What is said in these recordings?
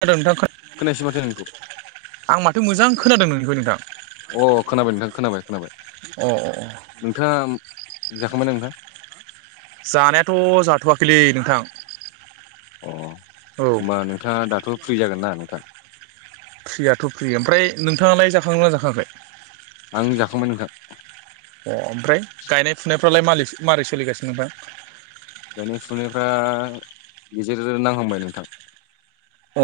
खोनादों नोंथां खो खोनायासै माथो नोंनिखौ आं माथो मोजां खोनादों नोंनिखौ नोंथां अ खोनाबाय नोंथां खोनाबाय खोनाबाय अ अ नोंथाङा जाखांबायना नोंथां जानायाथ जाथवाखैलै नोंथां अ औ होमबा नोंथाङा दाथ' फ्रि जागोनना नोंथां फ्रियाथ' फ्रि ओमफ्राय नोंथाङालाय जाखाङोना जाखाङाखै आं जाखांबाय नोंथां अ ओमफ्राय गायनाय फुनायफ्रालाय मा मारै सोलिगासिनो नोंथां गायनाय फुनायफ्रा गेजेर नांहांबाय नोंथां अ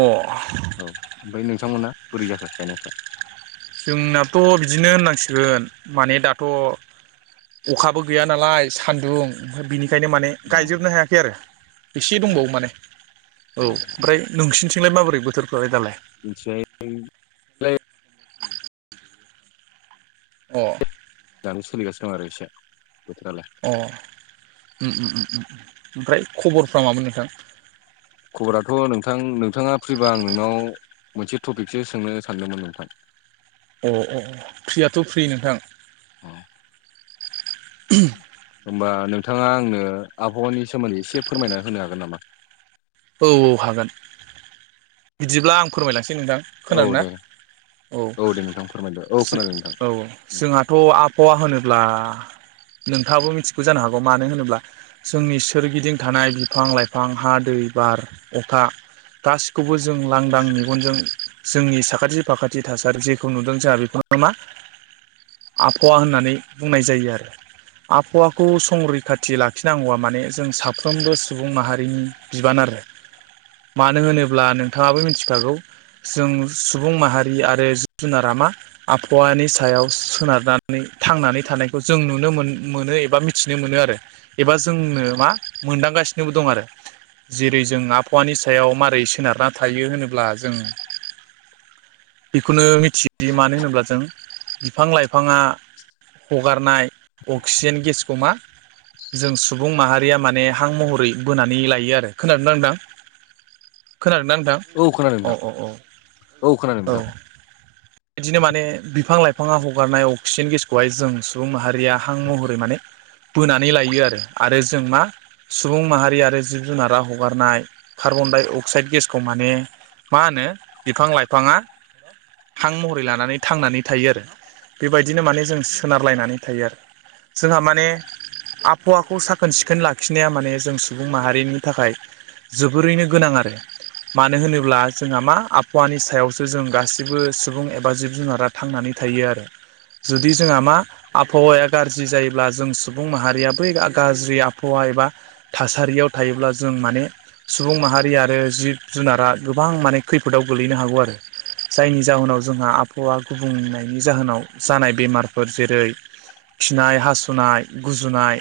औ ओमफ्राय नोंथांमोना बोरै जाखो गायनायफ्रा जोंनाबोथ' बिदिनो होननांसिगोन माने दाथ' अखाबो गैया नालाय सान्दुं ओमफ्राय बिनि ओंखायनो माने अ गायजोबनो हायाखै आरो एसे अ दंबावो माने औ अ ओमफ्राय नोंसिनिथिंलाय माबोरै बोथोरखौलाय दालाय? [unintelligible] अ। दानो सोलिगासिनो दं आरो एसे बोथोरालाय अ ओ ओ ओ ओमफ्राय खबरफ्रा मामोन नोंथां? खबराथ' नोंथां नोंथाङा फ्रिबा आं नोंनाव मोनसे टपिकसो सोंनो सानदोंमोन नोंथां? अ अ फ्रियाथ' फ्रि नोंथां। औ। होमबा नोंथाङा आंनो आबहावानि सोमोन्दै एसे फोरमायना होनो नामा? औ औ हागोन। बिदिब्ला आं फोरमायलांसै नोंथां औ खोनादों ना दे औ दे नोंथां फोरमायदो औ खोनादों नोंथां औ जोंहाथ' आबहावा होनोब्ला नोंथाङाबो मिथिगौ जानो हागौ मानो होनोब्ला जोंनि सोरगिदिं थानाय बिफां लाइफां हा दै बार अखा गाससि बेखौबो जों लांदां मेगनजों जोंनि साखाथि फाखाथि थासारि जेखौ नुदों जोंहा बिफाङा मा आबहावा होननानै बुंनाय जायो आरो आबहावाखौ संरैखाथि लाखिनांगौआ माने जों साफ्रोमबो सुबुं माहारिनि बिबान आरो मानो होनोब्ला नोंथाङाबो मिथिखागौ जों सुबुं माहारि आरो जिब जुनारा मा आबहावानि सायाव सोनारनानै थांनानै थानायखौ जों नुनो मोन मोनो एबा मिथिनो मोनो आरो एबा जोंनो मा मोनदांगासिनोबो दं आरो जेरै जों आबहावानि सायाव मारै सोनारना थायो होनोब्ला जों। बेखौनो मिथियो मानो होनोब्ला जों बिफां - लाइफाङा हगारनाय अक्सिजेन गेसखौ मा जों सुबुं माहारिया माने हां महरै बोनानै लायो आरो। खोनादोंना नोंथां? खोनादों ना नोंथां? औ खोनादों अ नोंथां अ औ औ खोनादों नोंथां। बिदिनो माने बिफां लाइफाङा हगारनाय अक्सिजेन गेसखौहाय जों सुबुं माहारिया हां महरै माने बोनानै लायो आरो, आरो जों मा सुबुं माहारि आरो जिब जुनारा हगारनाय कार्बन -डाइ - अक्साइद गेसखौ माने मा होनो बिफां लाइफाङा हां महरै लानानै थांनानै थायो आरो बेबायदिनो माने जों सोनारलायनानै थायो आरो। जोंहा माने आबहावाखौ साखोन - सिखोन लाखिनाया माने जों सुबुं माहारिनि थाखाय जोबोरैनो गोनां आरो मानो होनोब्ला जोंहा मा आबहावानि सायावसो जों गासिबो सुबुं एबा जिब जुनारा थांनानै थायो आरो जुदि जोंहा मा आबहावाया गाज्रि जायोब्ला जों सुबुं माहारियाबो‌ बै गाज्रि आबहावा एबा थासारि आव थायोब्ला जों माने सुबुं माहारि आरो जिब जुनारा गोबां माने खैफोदाव गोलैनो हागौ आरो जायनि जाहोनाव जोंहा आबहावा गुबुंनायनि जाहोनाव जानाय बेमारफोर जेरै खिनाय हासुनाय गुजुनाय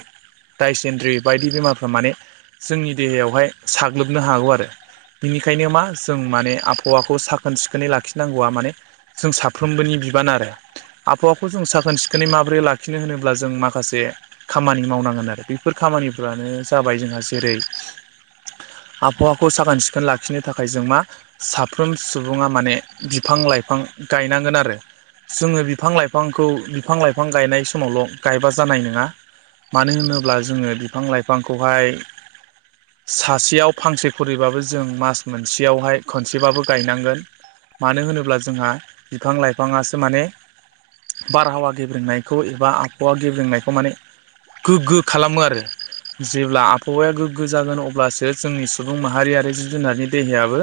दायसेनद्रि बायदि बेमारफ्रामाने जोंनि देहायावहाय साग्लोबनो आरो। बिनिखायनो मा जों माने आबहावाखौ साखोन सिखोनै लाखिनां हौवा माने जों साफ्रोमबोनि बिबान आरो आबहावाखौ जों साखोन सिखोनै माबोरै लाखिनो होनोब्ला जों माखासे खामानि मावनांगोन आरो बेफोर खामानिफ्रानो जाबाय जोंहा जेरै आबहावाखौ साखोन सिखोन लाखिनो थाखाय जों मा साफ्रोम सुबुङा माने बिफां लाइफां गायनांगोन आरो जोङो बिफां लाइफांखौ बिफां लाइफां गायनाय समावल' गायबा जानाय नङा। मानो होनोब्ला जोङो बिफां लाइफांखौहाय सासेयाव फांसे खरैबाबो जों मास मोनसेयावहाय खनसेबाबो गायनांगोन मानो होनोब्ला जोंहा बिफां लाइफाङासो माने बारहावा गेब्रोंनायखौ एबा आबहावा गेब्रोंनायखौ माने गोगो खालामो आरो जेब्ला आबहावाया गोग्गो जागोन अब्लासो जोंनि सुबुं माहारिारि जिब जुनारनि देहायाबो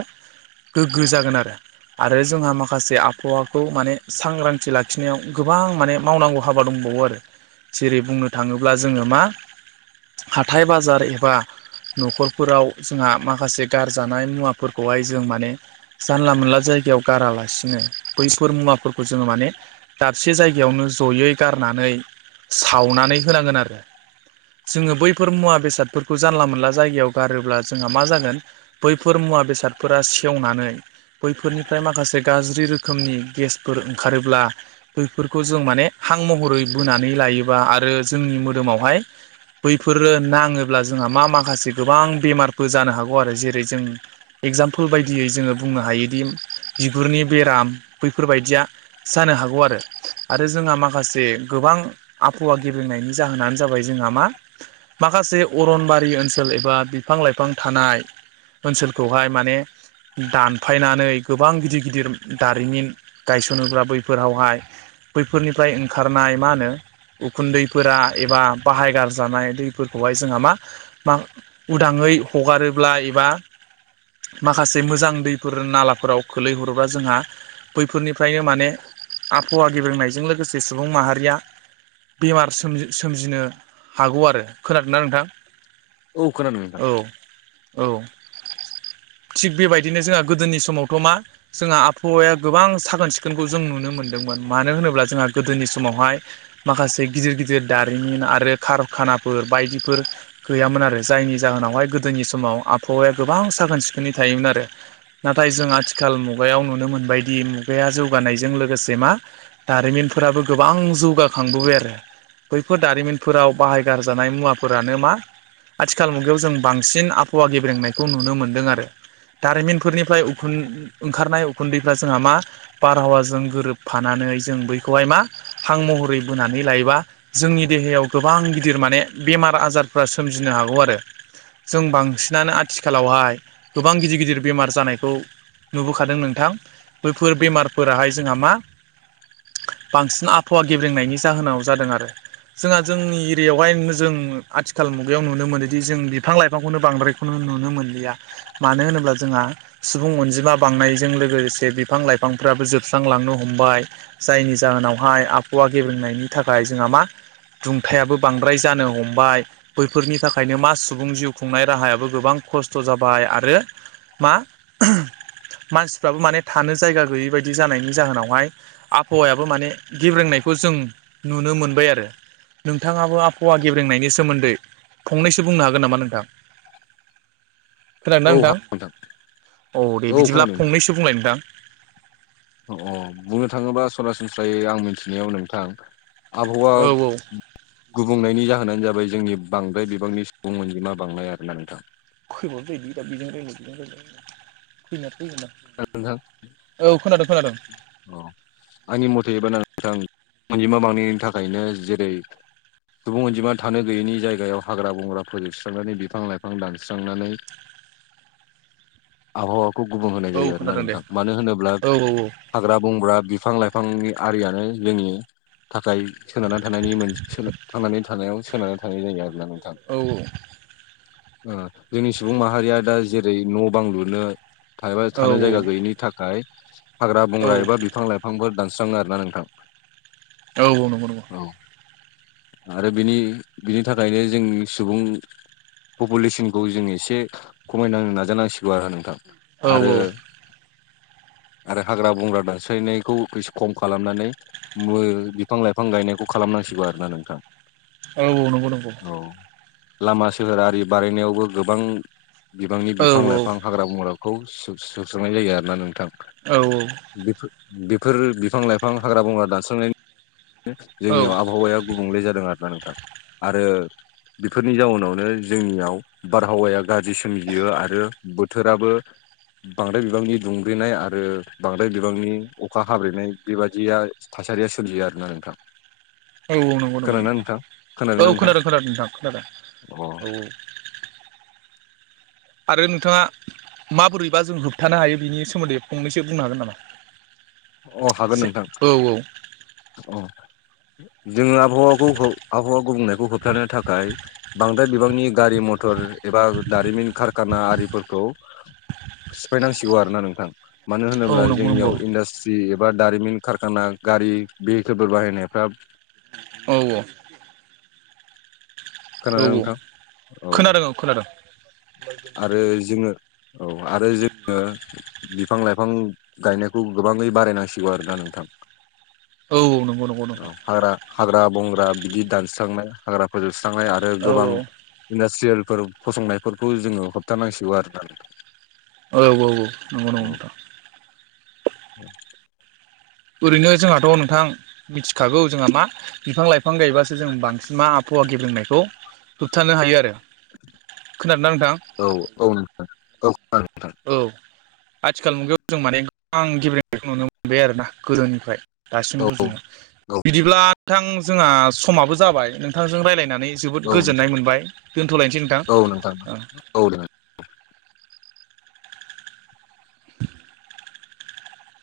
गोग्गो जागोन आरो आरो जोंहा माखासे आबहावाखौ माने सांग्रांथि लाखिनायाव गोबां माने मावनांगौ हाबा दंबावो आरो। जेरै बुंनो थाङोब्ला जोङो मा हाथाय बाजार एबा न'खरफोराव जोंहा माखासे गारजानाय मुवाफोरखौहाय जों माने जानला मोनला जायगायाव गारालासिनो बैफोर मुवाफोरखौ जोङो माने दाबसे जायगायावनो जयै गारनानै सावनानै होनांगोन आरो। जोङो बैफोर बेसादफोरखौ जानला मोनला जायगायाव गारोब्ला जोंहा मा बैफोर मुवा बेसादफोरा सेवनानै बैफोरनि नाफ्राय माखासे गाज्रि रोखोमनि गेसफोर ओंखारोब्ला बैफोरखौ जों माने हां महरै बोनानै लायोबा आरो जोंनि मोदोमावहाय बैफोरो नाङोब्ला जोंहा मा माखासे गोबां बेमारफोर जानो हागौ आरो जेरै जों एगजामपोल बायदियै जोङो बुंनो हायोदि बिगुरनि बेराम बैफोरबायदिया जानो हागौ आरो आरो जोंहा माखासे गोबां आबहावा गेबेंनायनि जाहोनानो जोंहा मा माखासे अरनबारि ओनसोल एबा बिफां लाइफां थानाय ओनसोलखौहाय माने दानफायनानै गोबां गिदिर गिदिर दारिमिन गायसनोब्ला बैफोरावहाय बैफोरनिफ्राय ओंखारनाय मा होनो उखुन्दैफोरा एबा बाहायगार जानाय दैफोरखौहाय जोंहा मा मा उदाङै हगारोब्ला एबा माखासे मोजां दैफोर नालाफोराव खोल्लैहरोबा जोंहा बैफोरनिफ्रायनो माने आबहावा गेबंनायजों लोगोसे सुबुं माहारिया बेमार सोमजि सोमजिनो हागौ आरो खोनादों ना नोंथां औ खोनादों नोंथां औ औ थिग बेबायदिनो जोंहा गोदोनि समावथ' मा जोंहा आबहावाया गोबां साखोन सिखोनखौ जों नुनो मोन्दोंमोन मानो होनोब्ला जोंहा गोदोनि समावहाय माखासे गिदिर गिदिर दारिमिन आरो कारखानाफोर बायदिफोर गैयामोन आरो जायनि जाहोनावहाय गोदोनि समाव आबहावाया गोबां साखोन सिखोनै थायोमोन आरो नाथाय जों आथिखाल मुगायाव नुनो मोनबायदि मुगाया जौगानायजों लोगोसे मा दारिमिनफोराबो गोबां जौगा खांबोबाय आरो। बैफोर दारिमिनफोराव बाहाय गारजानाय मुवाफोरानो मा आथिखाल मुगायाव जों बांसिन आबहावा गेब्रेंनायखौ नुनो मोन्दों आरो। दारिमिनफोरनिफ्राय उखुन ओंखारनाय उखुन्दैफ्रा जोंहा मा बारहावाजों गोरोबफानानै जों बैखौहाय मा हां महरै बोनानै लायोबा जोंनि देहायाव गोबां गिदिर माने बेमार आजारफ्रा सोमजिनो हागौ आरो। जों बांसिनानो आथिखालावहाय गोबां गिदिर गिदिर बेमार जानायखौ नुबोखादों नोंथां बैफोर बेमारफोराहाय जोंहा मा बांसिन आबहावा गेब्रेंनायनि जाहोनाव जादों आरो। जोंहा जोंनि एरियावहाय जों आथिखाल मुगायाव नुनो मोनोदि जों बिफां लाइफांखौनो बांद्राय खौनो नुनो मोनलिया मानो होनोब्ला जोंहा सुबुं अनजि मा बांनायजों लोगोसे बिफां लाइफांफ्राबो जोबस्रांलांनो हमबाय। जायनि जाहोनावहाय आबहावा गेब्रेंनायनि थाखाय जोंहा मा दुंथायाबो बांद्राय जानो हमबाय। बैफोरनि थाखायनो मा सुबुं जिउ खुंनाय राहायाबो गोबां खस्थ' जाबाय आरो मा मानसिफ्राबो माने थानो जायगा गैयै बायदि जानायनि जाहोनावहाय आबहावायाबो माने गेब्रेंनायखौ जों नुनो मोनबाय आरो। नोंथाङाबो आबहावा गेब्रेंनायनि सोमोन्दै फंनैसो बुंनो हागोन नामा नोंथां? औ खोनादोंना नोंथां? हागोन औ दे बिदिब्ला खोनादों नोंथां फंनैसो बुंलाय नोंथां। अ' बुंनो थांङोबा सरासनस्रायै आं मिथिनायाव नोंथां आबहावा औ औ गुबुंनायनि जाहोनानो जाबाय जोंनि बांद्राय बिबांनि सुबुं अनजिमा बांनाय आरो ना नोंथां। [unintelligible] [unintelligible] नोंथां औ खोनादो खोनादो। अ आंनि म'थेबाना नोंथां अनजिमा बांनायनि थाखायनो जेरै सुबुं अनजिमा थानो गैयैनि जायगायाव हाग्रा बंग्राफोर एवस्रांनानै बिफां लाइफां दानस्रांनानै आबहावाखौ गुबुं होनाय औ जायो आरोना खोनादों दे नोंथां। मानो होनोब्ला औ हाग्रा बंग्रा बिफां लाइफांनि आरियानो जोंनि थाखाय सोनारना थानायनि मोनस सोरनो थांनानै थानायाव सोनारनानै थानाय जायो आरोना नों थां औ ओ जोंनि सुबुं माहारिया दा जेरै न' बां लुनो थानो थानो औ औ जायगा गैयैनि थाखाय हाग्रा बंग्रा औ एबा बिफां लाइफ फांफोर दानस्राङो आरो ना नोंथां। औ औ नंगौ नंगौ। औ आरो बिनि बिनि थाखायनो जोंनि सुबुं पपुलेसनखौ जों एसे खमायनाहोनो नाजानांसिगौ आरो नोंथां। औ आरो आरो हाग्रा बंग्रा दानस्रायनायखौ एसे खम खालामनानै मो बिफां लाइफां गायनायखौ खालामनांसिगौ आरोना नोंथां। औ औ नंगौ नंगौ। औ लामा सोहोर आरि बारायनायावबो गोबां बिबांनि औ बिफां लाइफां हाग्रा बंग्राखौ सु-सुस्रांनाय जायो आरो ना नोंथां। औ औ बेफो बेफोर बिफां लाइफां हाग्रा बंग्रा दानस्रांनायनि ओ औ जोंनियाव आबहावायाव गुबुंले जादों आरोना नोंथां। आरो बेफोरनि जाउनावनो जोंनियाव बारहावाया गाज्रि सोमजियो आरो बोथोराबो बांद्राय बिबांनि दुंब्रेनाय आरो बांद्राय बिबांनि अखा हाब्रेनाय बेबादिया थासारिया सोरजियो आरोना नोंथां। औ औ नंगौ नंगौ खोनादोंना नोंथां खोनादोंना औ नोंथां खोनादों खोनादों नोंथां खोनादों अ औ औ। आरो नोंथाङा माबोरैबा जों होबथानो हायो बिनि सोमोन्दै फंनैसो बुंनो हागोन नामा? अ हागोन नोंथां औ औ अ जोङो आबहावाखौ आबहावा गुबुंनायखौ होबथानो थाखाय बांद्राय बिबांनि गारि मथर एबा दारिमिन कारखाना आरिफोरखौ सिफायनांसिगौ आरोना नोंथां मानो औ होनोब्ला नंगौ जोंनियाव नंगौ इन्डास्ट एबा दारिमिन खारखाना गारि भेहिकेलफोर बाहायनायफ्रा औ औ औ खोनादोंना नोंथां औ खोनादों खोनादों आरो जोङो औ आरो जोङो बिफां लाइफां गायनायखौ गोबाङै बारायनांसिगौ आरो ना नोंथां‌। औ नंगौ नंगौ। औ नोंथां हाग्रा हाग्रा बंग्रा बिदि दानस्रांनाय हाग्रा फोजोबस्रांनाय आरो औ गोबां इन्डासट्रियेलफोर फसंनायफोरखौ जोङो होबथानांसिगौ आरो ना। औ औ औ नंगौ नंगौ नोंथां। औ ओरैनो जोंहाथ नोंथां मिथिखागौ जोंहा मा बिफां लाइफां गायबासो बांसिन मा आफाववा गेबेंनायखौ होबथानो हायो आरो। खोनादोंना नोंथां औ औ नोंथां। औ खोनादों औ आथिखाल मुगायाव जों माने गोबां गिब्रेंखौ नुनो मोनबाय आरोना गोदोनिफ्राय दासिमबो जोङो नोंथां औ बिदिब्ला नोंथां जोंहा समाबो जाबाय नोंथांजों रायज्लायनानै जोबोद औ नोंथां गोजोननाय मोनबाय दोन्थ'लायनोसै नोंथां। औ दे। [unintelligible]